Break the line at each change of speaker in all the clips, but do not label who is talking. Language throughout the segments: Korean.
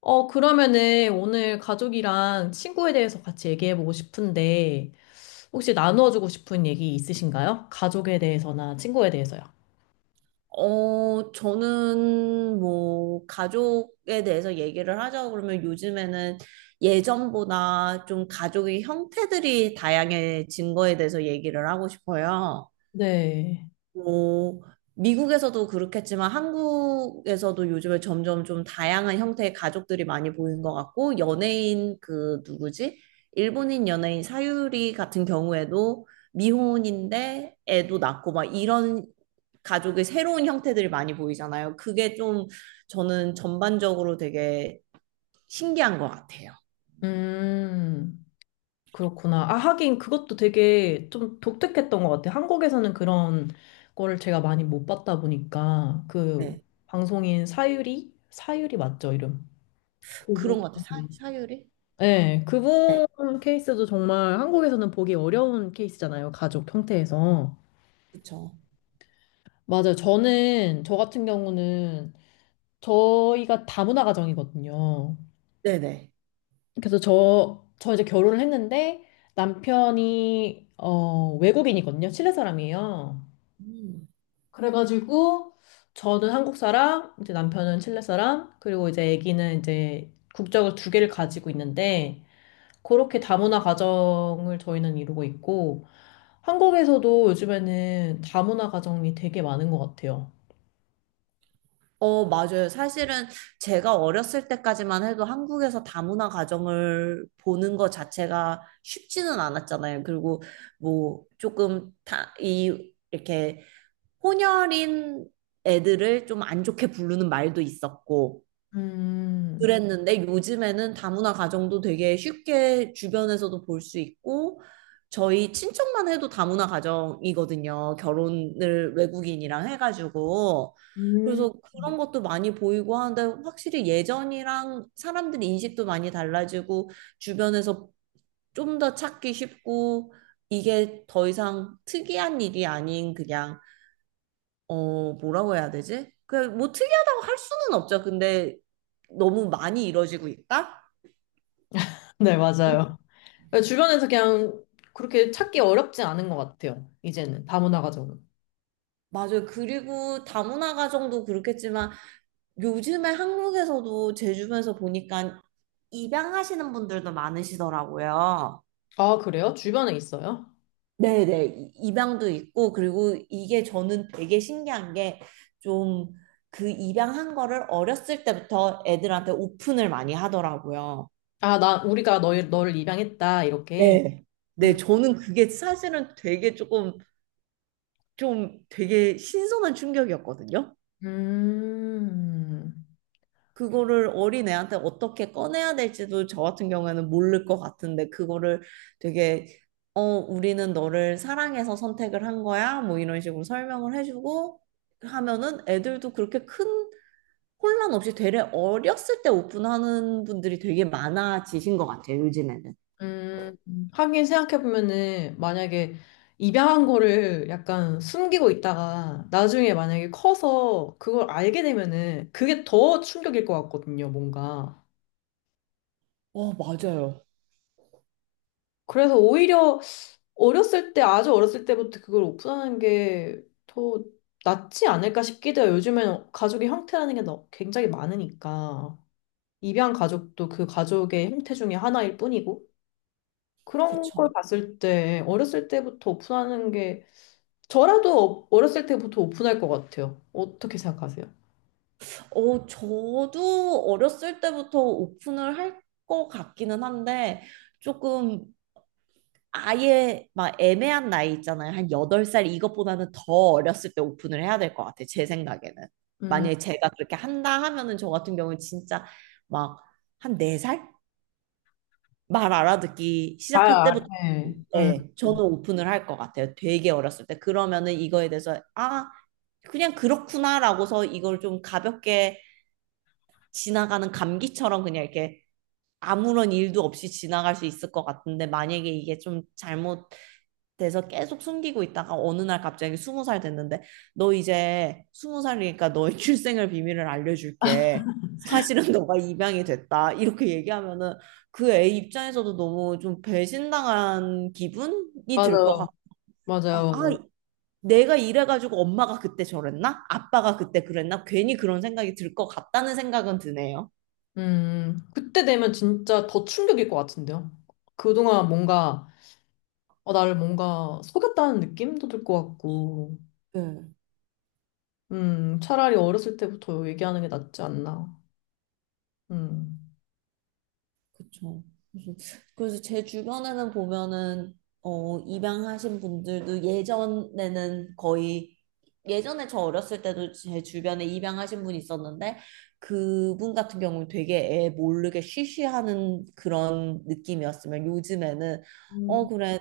그러면은 오늘 가족이랑 친구에 대해서 같이 얘기해보고 싶은데, 혹시 나누어주고 싶은 얘기 있으신가요? 가족에 대해서나 친구에 대해서요.
저는 뭐, 가족에 대해서 얘기를 하자고 그러면 요즘에는 예전보다 좀 가족의 형태들이 다양해진 거에 대해서 얘기를 하고 싶어요.
네.
뭐, 미국에서도 그렇겠지만 한국에서도 요즘에 점점 좀 다양한 형태의 가족들이 많이 보이는 것 같고, 연예인 그 누구지? 일본인 연예인 사유리 같은 경우에도 미혼인데 애도 낳고 막 이런 가족의 새로운 형태들이 많이 보이잖아요. 그게 좀 저는 전반적으로 되게 신기한 것 같아요.
음, 그렇구나. 아, 하긴 그것도 되게 좀 독특했던 것 같아요. 한국에서는 그런 거를 제가 많이 못 봤다 보니까, 그
네.
방송인 사유리? 사유리 맞죠, 이름? 그분.
그런 것 같아요. 사유리?
네,
네.
그분 케이스도 정말 한국에서는 보기 어려운 케이스잖아요. 가족 형태에서.
그쵸.
맞아요. 저 같은 경우는, 저희가 다문화 가정이거든요.
네네.
그래서 저 이제 결혼을 했는데, 남편이, 외국인이거든요. 칠레 사람이에요.
음.
그래가지고, 저는 한국 사람, 이제 남편은 칠레 사람, 그리고 이제 아기는 이제 국적을 두 개를 가지고 있는데, 그렇게 다문화 가정을 저희는 이루고 있고, 한국에서도 요즘에는 다문화 가정이 되게 많은 것 같아요.
맞아요. 사실은 제가 어렸을 때까지만 해도 한국에서 다문화 가정을 보는 것 자체가 쉽지는 않았잖아요. 그리고 뭐 조금 이렇게 혼혈인 애들을 좀 안 좋게 부르는 말도 있었고,
음.
그랬는데 요즘에는 다문화 가정도 되게 쉽게 주변에서도 볼 수 있고 저희 친척만 해도 다문화 가정이거든요. 결혼을 외국인이랑 해가지고.
음.
그래서 그런 것도 많이 보이고 하는데 확실히 예전이랑 사람들이 인식도 많이 달라지고 주변에서 좀 더 찾기 쉽고 이게 더 이상 특이한 일이 아닌 그냥 뭐라고 해야 되지? 그 뭐 특이하다고 할 수는 없죠. 근데 너무 많이 이루어지고 있다?
네,
음,
맞아요. 주변에서 그냥 그렇게 찾기 어렵지 않은 것 같아요. 이제는 다문화 가정은.
맞아요. 그리고 다문화 가정도 그렇겠지만 요즘에 한국에서도 제 주변에서 보니까 입양하시는 분들도 많으시더라고요.
아, 그래요? 주변에 있어요?
네네. 입양도 있고, 그리고 이게 저는 되게 신기한 게 좀 그 입양한 거를 어렸을 때부터 애들한테 오픈을 많이 하더라고요.
아, 나 우리가 너를 입양했다 이렇게.
네. 네,
음,
저는 그게 사실은 되게 조금 좀 되게 신선한 충격이었거든요.
음,
그거를 어린애한테 어떻게 꺼내야 될지도 저 같은 경우에는 모를 것 같은데, 그거를 되게, 우리는 너를 사랑해서 선택을 한 거야. 뭐 이런 식으로 설명을 해주고 하면은 애들도 그렇게 큰 혼란 없이 되레 어렸을 때 오픈하는 분들이 되게 많아지신 것 같아요, 요즘에는.
하긴 생각해 보면은 만약에 입양한 거를 약간 숨기고 있다가 나중에 만약에 커서 그걸 알게 되면은 그게 더 충격일 것 같거든요, 뭔가.
맞아요.
그래서 오히려 아주 어렸을 때부터 그걸 오픈하는 게 더 낫지 않을까 싶기도 해요. 요즘에는 가족의 형태라는 게 굉장히 많으니까. 입양 가족도 그 가족의 형태 중에 하나일 뿐이고. 그런
그쵸.
걸 봤을 때, 어렸을 때부터 오픈하는 게, 저라도 어렸을 때부터 오픈할 것 같아요. 어떻게 생각하세요?
저도 어렸을 때부터 오픈을 할 것 같기는 한데, 조금 아예 막 애매한 나이 있잖아요. 한 8살 이것보다는 더 어렸을 때 오픈을 해야 될 것 같아요. 제 생각에는.
음,
만약에 제가 그렇게 한다 하면은 저 같은 경우는 진짜 막 한 4살? 말 알아듣기 시작할
아,
때부터
네.
네, 저는 오픈을 할 것 같아요. 되게 어렸을 때. 그러면은 이거에 대해서 아, 그냥 그렇구나라고서 이걸 좀 가볍게 지나가는 감기처럼 그냥 이렇게 아무런 일도 없이 지나갈 수 있을 것 같은데 만약에 이게 좀 잘못 돼서 계속 숨기고 있다가 어느 날 갑자기 20살 됐는데 너 이제 20살이니까 너의 출생을 비밀을 알려줄게. 사실은 너가 입양이 됐다. 이렇게 얘기하면은 그 애 입장에서도 너무 좀 배신당한 기분이 들 것
맞아요.
같고 아,
맞아요,
아,
맞아요.
내가 이래가지고 엄마가 그때 저랬나? 아빠가 그때 그랬나? 괜히 그런 생각이 들 것 같다는 생각은 드네요.
그때 되면 진짜 더 충격일 것 같은데요. 그동안 뭔가, 어, 나를 뭔가 속였다는 느낌도 들 것 같고,
네.
차라리 어렸을 때부터 얘기하는 게 낫지 않나. 음,
그쵸. 그래서, 그래서 제 주변에는 보면은, 입양하신 분들도 예전에는 거의, 예전에 저 어렸을 때도 제 주변에 입양하신 분이 있었는데, 그분 같은 경우는 되게 애 모르게 쉬쉬하는 그런 느낌이었으면 요즘에는,
음,
그래,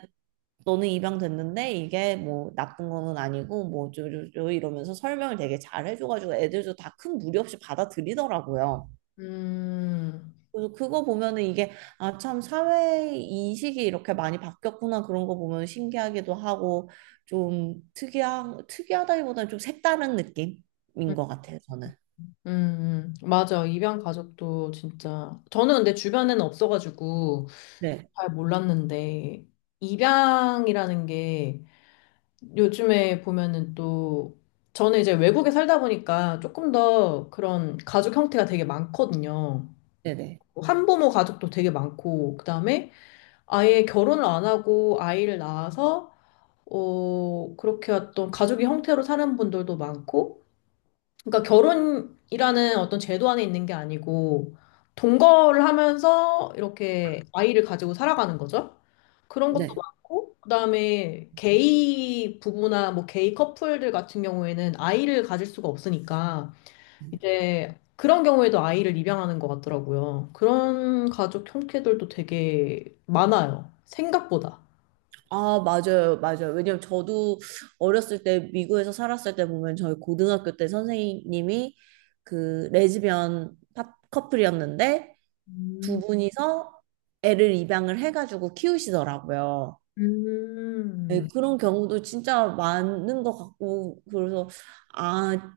너는 입양됐는데 이게 뭐 나쁜 거는 아니고 뭐 어쩌고저쩌고 이러면서 설명을 되게 잘 해줘가지고 애들도 다 큰 무리 없이 받아들이더라고요.
음,
그래서 그거 보면은 이게 아 참 사회 인식이 이렇게 많이 바뀌었구나 그런 거 보면 신기하기도 하고 좀 특이한 특이하다기보다는 좀 색다른 느낌인 것 같아요 저는.
맞아. 입양 가족도 진짜. 저는 근데 주변에는 없어가지고
네.
잘 몰랐는데, 입양이라는 게 요즘에 보면은 또 저는 이제 외국에 살다 보니까 조금 더 그런 가족 형태가 되게 많거든요.
네네.
한부모 가족도 되게 많고 그다음에 아예 결혼을 안 하고 아이를 낳아서 어 그렇게 어떤 가족의 형태로 사는 분들도 많고 그러니까 결혼이라는 어떤 제도 안에 있는 게 아니고 동거를 하면서 이렇게 아이를 가지고 살아가는 거죠. 그런 것도
네.
많고 그다음에 게이 부부나 뭐 게이 커플들 같은 경우에는 아이를 가질 수가 없으니까 이제 그런 경우에도 아이를 입양하는 것 같더라고요. 그런 가족 형태들도 되게 많아요. 생각보다.
아, 맞아요, 맞아요. 왜냐면 저도 어렸을 때 미국에서 살았을 때 보면 저희 고등학교 때 선생님이 그 레즈비언 파- 커플이었는데 두
음,
분이서 애를 입양을 해가지고 키우시더라고요.
음,
네, 그런 경우도 진짜 많은 것 같고, 그래서, 아,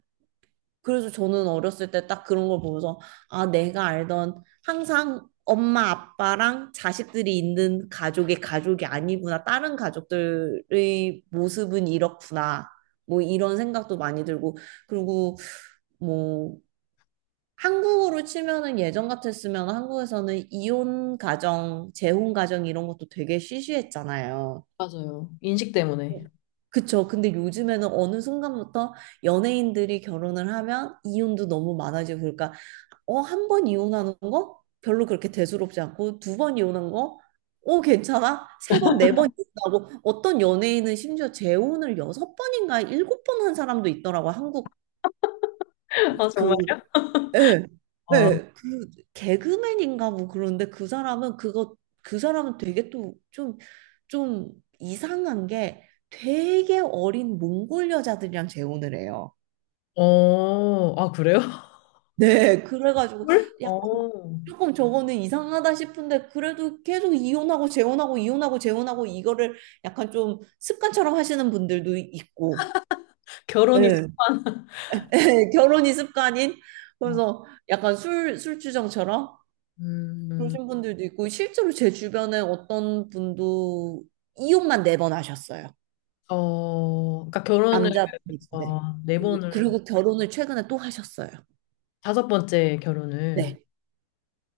그래서 저는 어렸을 때 딱 그런 걸 보면서, 아, 내가 알던 항상 엄마, 아빠랑 자식들이 있는 가족의 가족이 아니구나. 다른 가족들의 모습은 이렇구나. 뭐 이런 생각도 많이 들고, 그리고 뭐, 한국으로 치면은 예전 같았으면 한국에서는 이혼 가정, 재혼 가정 이런 것도 되게 시시했잖아요.
맞아요. 인식 때문에.
그쵸. 근데 요즘에는 어느 순간부터 연예인들이 결혼을 하면 이혼도 너무 많아지고 그러니까 1번 이혼하는 거 별로 그렇게 대수롭지 않고 2번 이혼한 거 괜찮아? 세 번, 4번 이혼하고 어떤 연예인은 심지어 재혼을 6번인가 7번 한 사람도 있더라고. 한국
아,
그
정말요?
예,
어,
예, 그 개그맨인가 뭐 그런데 그 사람은 그거 그 사람은 되게 또 좀 이상한 게 되게 어린 몽골 여자들이랑 재혼을 해요.
어, 아, 그래요?
네, 그래가지고
헐?
약간
어,
조금 저거는 이상하다 싶은데 그래도 계속 이혼하고 재혼하고 이혼하고 재혼하고 이거를 약간 좀 습관처럼 하시는 분들도 있고,
결혼이
예,
습관.
예, 결혼이 습관인 그래서 약간 술 술주정처럼
음,
그러신 분들도 있고 실제로 제 주변에 어떤 분도 이혼만 4번 하셨어요.
그러니까 결혼을,
남자분이신데.
와, 네
그리고
번을,
그리고 결혼을 최근에 또 하셨어요.
다섯 번째 결혼을.
네.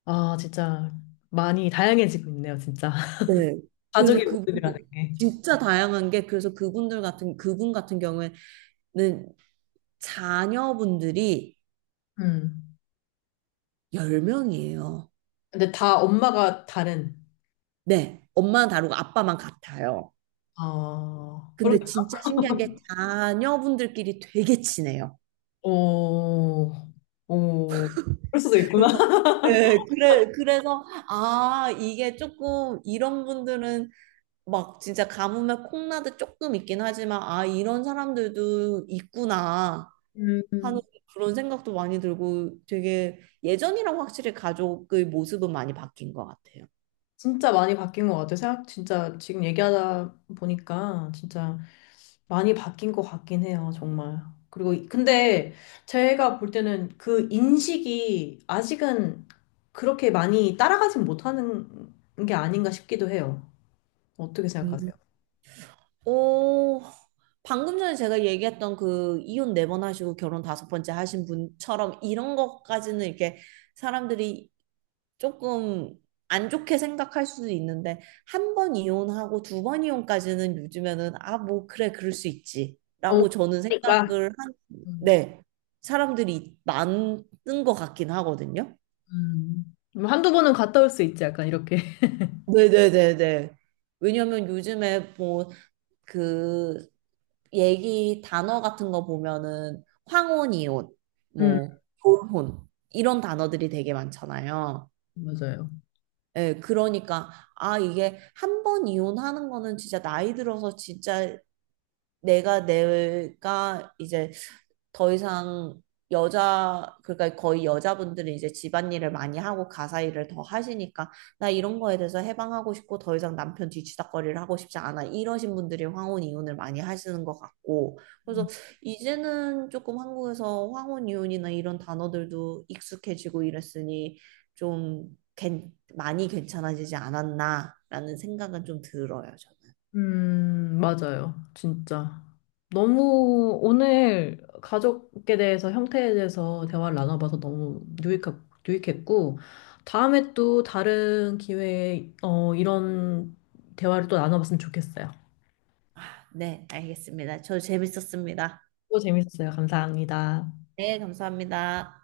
아, 진짜 많이 다양해지고 있네요, 진짜.
네. 그래서
가족의 모습이라는
그분들
게.
진짜 다양한 게 그래서 그분 같은 경우에는 자녀분들이
음.
10명이에요.
근데 다 엄마가 다른.
네. 엄마는 다르고 아빠만 같아요.
아, 그러
근데 진짜 신기한 게 자녀분들끼리 되게 친해요.
오, 오, 그럴 수도 있구나.
그래서 예, 그래, 그래서, 아, 이게 조금, 이런 분들은 막 진짜 가뭄에 콩나듯 조금 있긴 하지만, 아, 이런 사람들도 있구나 하는
음.
그런 생각도 많이 들고, 되게 예전이랑 확실히 가족의 모습은 많이 바뀐 것 같아요.
진짜 많이 바뀐 것 같아요. 생각, 진짜 지금 얘기하다 보니까 진짜 많이 바뀐 것 같긴 해요, 정말. 그리고, 근데 제가 볼 때는 그 인식이 아직은 그렇게 많이 따라가진 못하는 게 아닌가 싶기도 해요. 어떻게
음.
생각하세요?
오, 방금 전에 제가 얘기했던 그 이혼 4번 하시고 결혼 5번째 하신 분처럼 이런 것까지는 이렇게 사람들이 조금 안 좋게 생각할 수도 있는데 한 번 이혼하고 2번 이혼까지는 요즘에는 아, 뭐 그래 그럴 수 있지.
너무
라고 저는
그러니까.
생각을 한
음.
네. 사람들이 많은 것 같긴 하거든요.
음. 뭐 한두 번은 갔다 올 수 있지, 약간 이렇게.
네네네네. 왜냐면 요즘에 뭐 그 얘기 단어 같은 거 보면은 황혼 이혼,
음,
뭐 졸혼 이런 단어들이 되게 많잖아요.
맞아요.
예, 그러니까, 아, 이게 1번 이혼하는 거는 진짜 나이 들어서 진짜 내가 이제 더 이상 여자 그러니까 거의 여자분들이 이제 집안일을 많이 하고 가사 일을 더 하시니까 나 이런 거에 대해서 해방하고 싶고 더 이상 남편 뒤치다꺼리를 하고 싶지 않아 이러신 분들이 황혼 이혼을 많이 하시는 것 같고 그래서 이제는 조금 한국에서 황혼 이혼이나 이런 단어들도 익숙해지고 이랬으니 좀 많이 괜찮아지지 않았나라는 생각은 좀 들어요. 저는.
맞아요. 진짜. 너무 오늘 가족에 대해서 형태에 대해서 대화를 나눠봐서 유익했고, 다음에 또 다른 기회에 어, 이런 대화를 또 나눠봤으면 좋겠어요.
아, 네, 알겠습니다. 저도 재밌었습니다.
또 재밌었어요. 감사합니다.
네, 감사합니다.